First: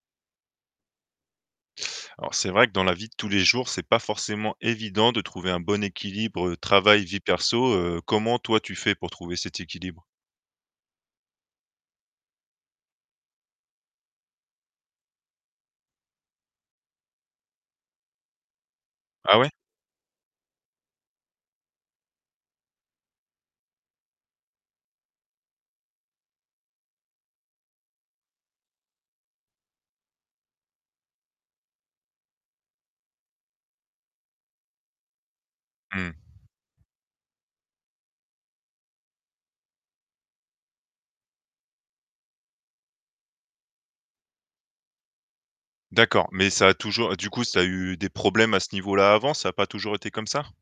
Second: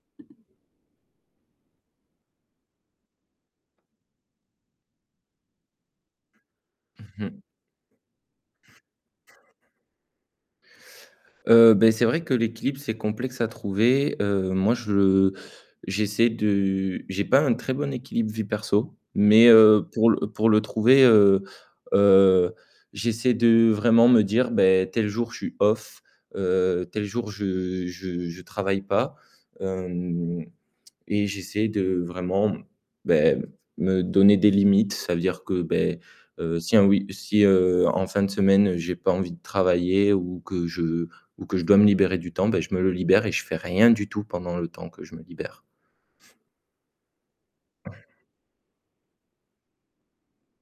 Alors, c'est vrai que dans la vie de tous les jours, c'est pas forcément évident de trouver un bon équilibre, heu, travail-vie Mmh mh. perso, heu, comment toi tu fais pour trouver cet équilibre? Heu, beh c'est vrai que l'équilibre c'est complexe à trouver. Heu, moi je, heu, j'essaie de, j'ai pas un très bon équilibre vie perso, Ah mais ouais? heu, pour le pour le trouver heu heu, j'essaie de heu, vraiment me dire: «Beh tel jour je suis off, heu, tel jour je je je travaille pas». Hem et j'essaie de heu, vraiment beh, me donner des limites, ça veut dire que beh, Mmh. heu, si un we si heu, en fin de semaine, heu, j'ai pas envie de travailler ou que je ou que je ou que je dois me libérer du temps, bah je me le libère et je fais rien du tout pendant le temps que je me libère. D'accord, mais ça a toujours du coup, ça a eu des problèmes à ce niveau-là avant? Ça a pas toujours été comme ça?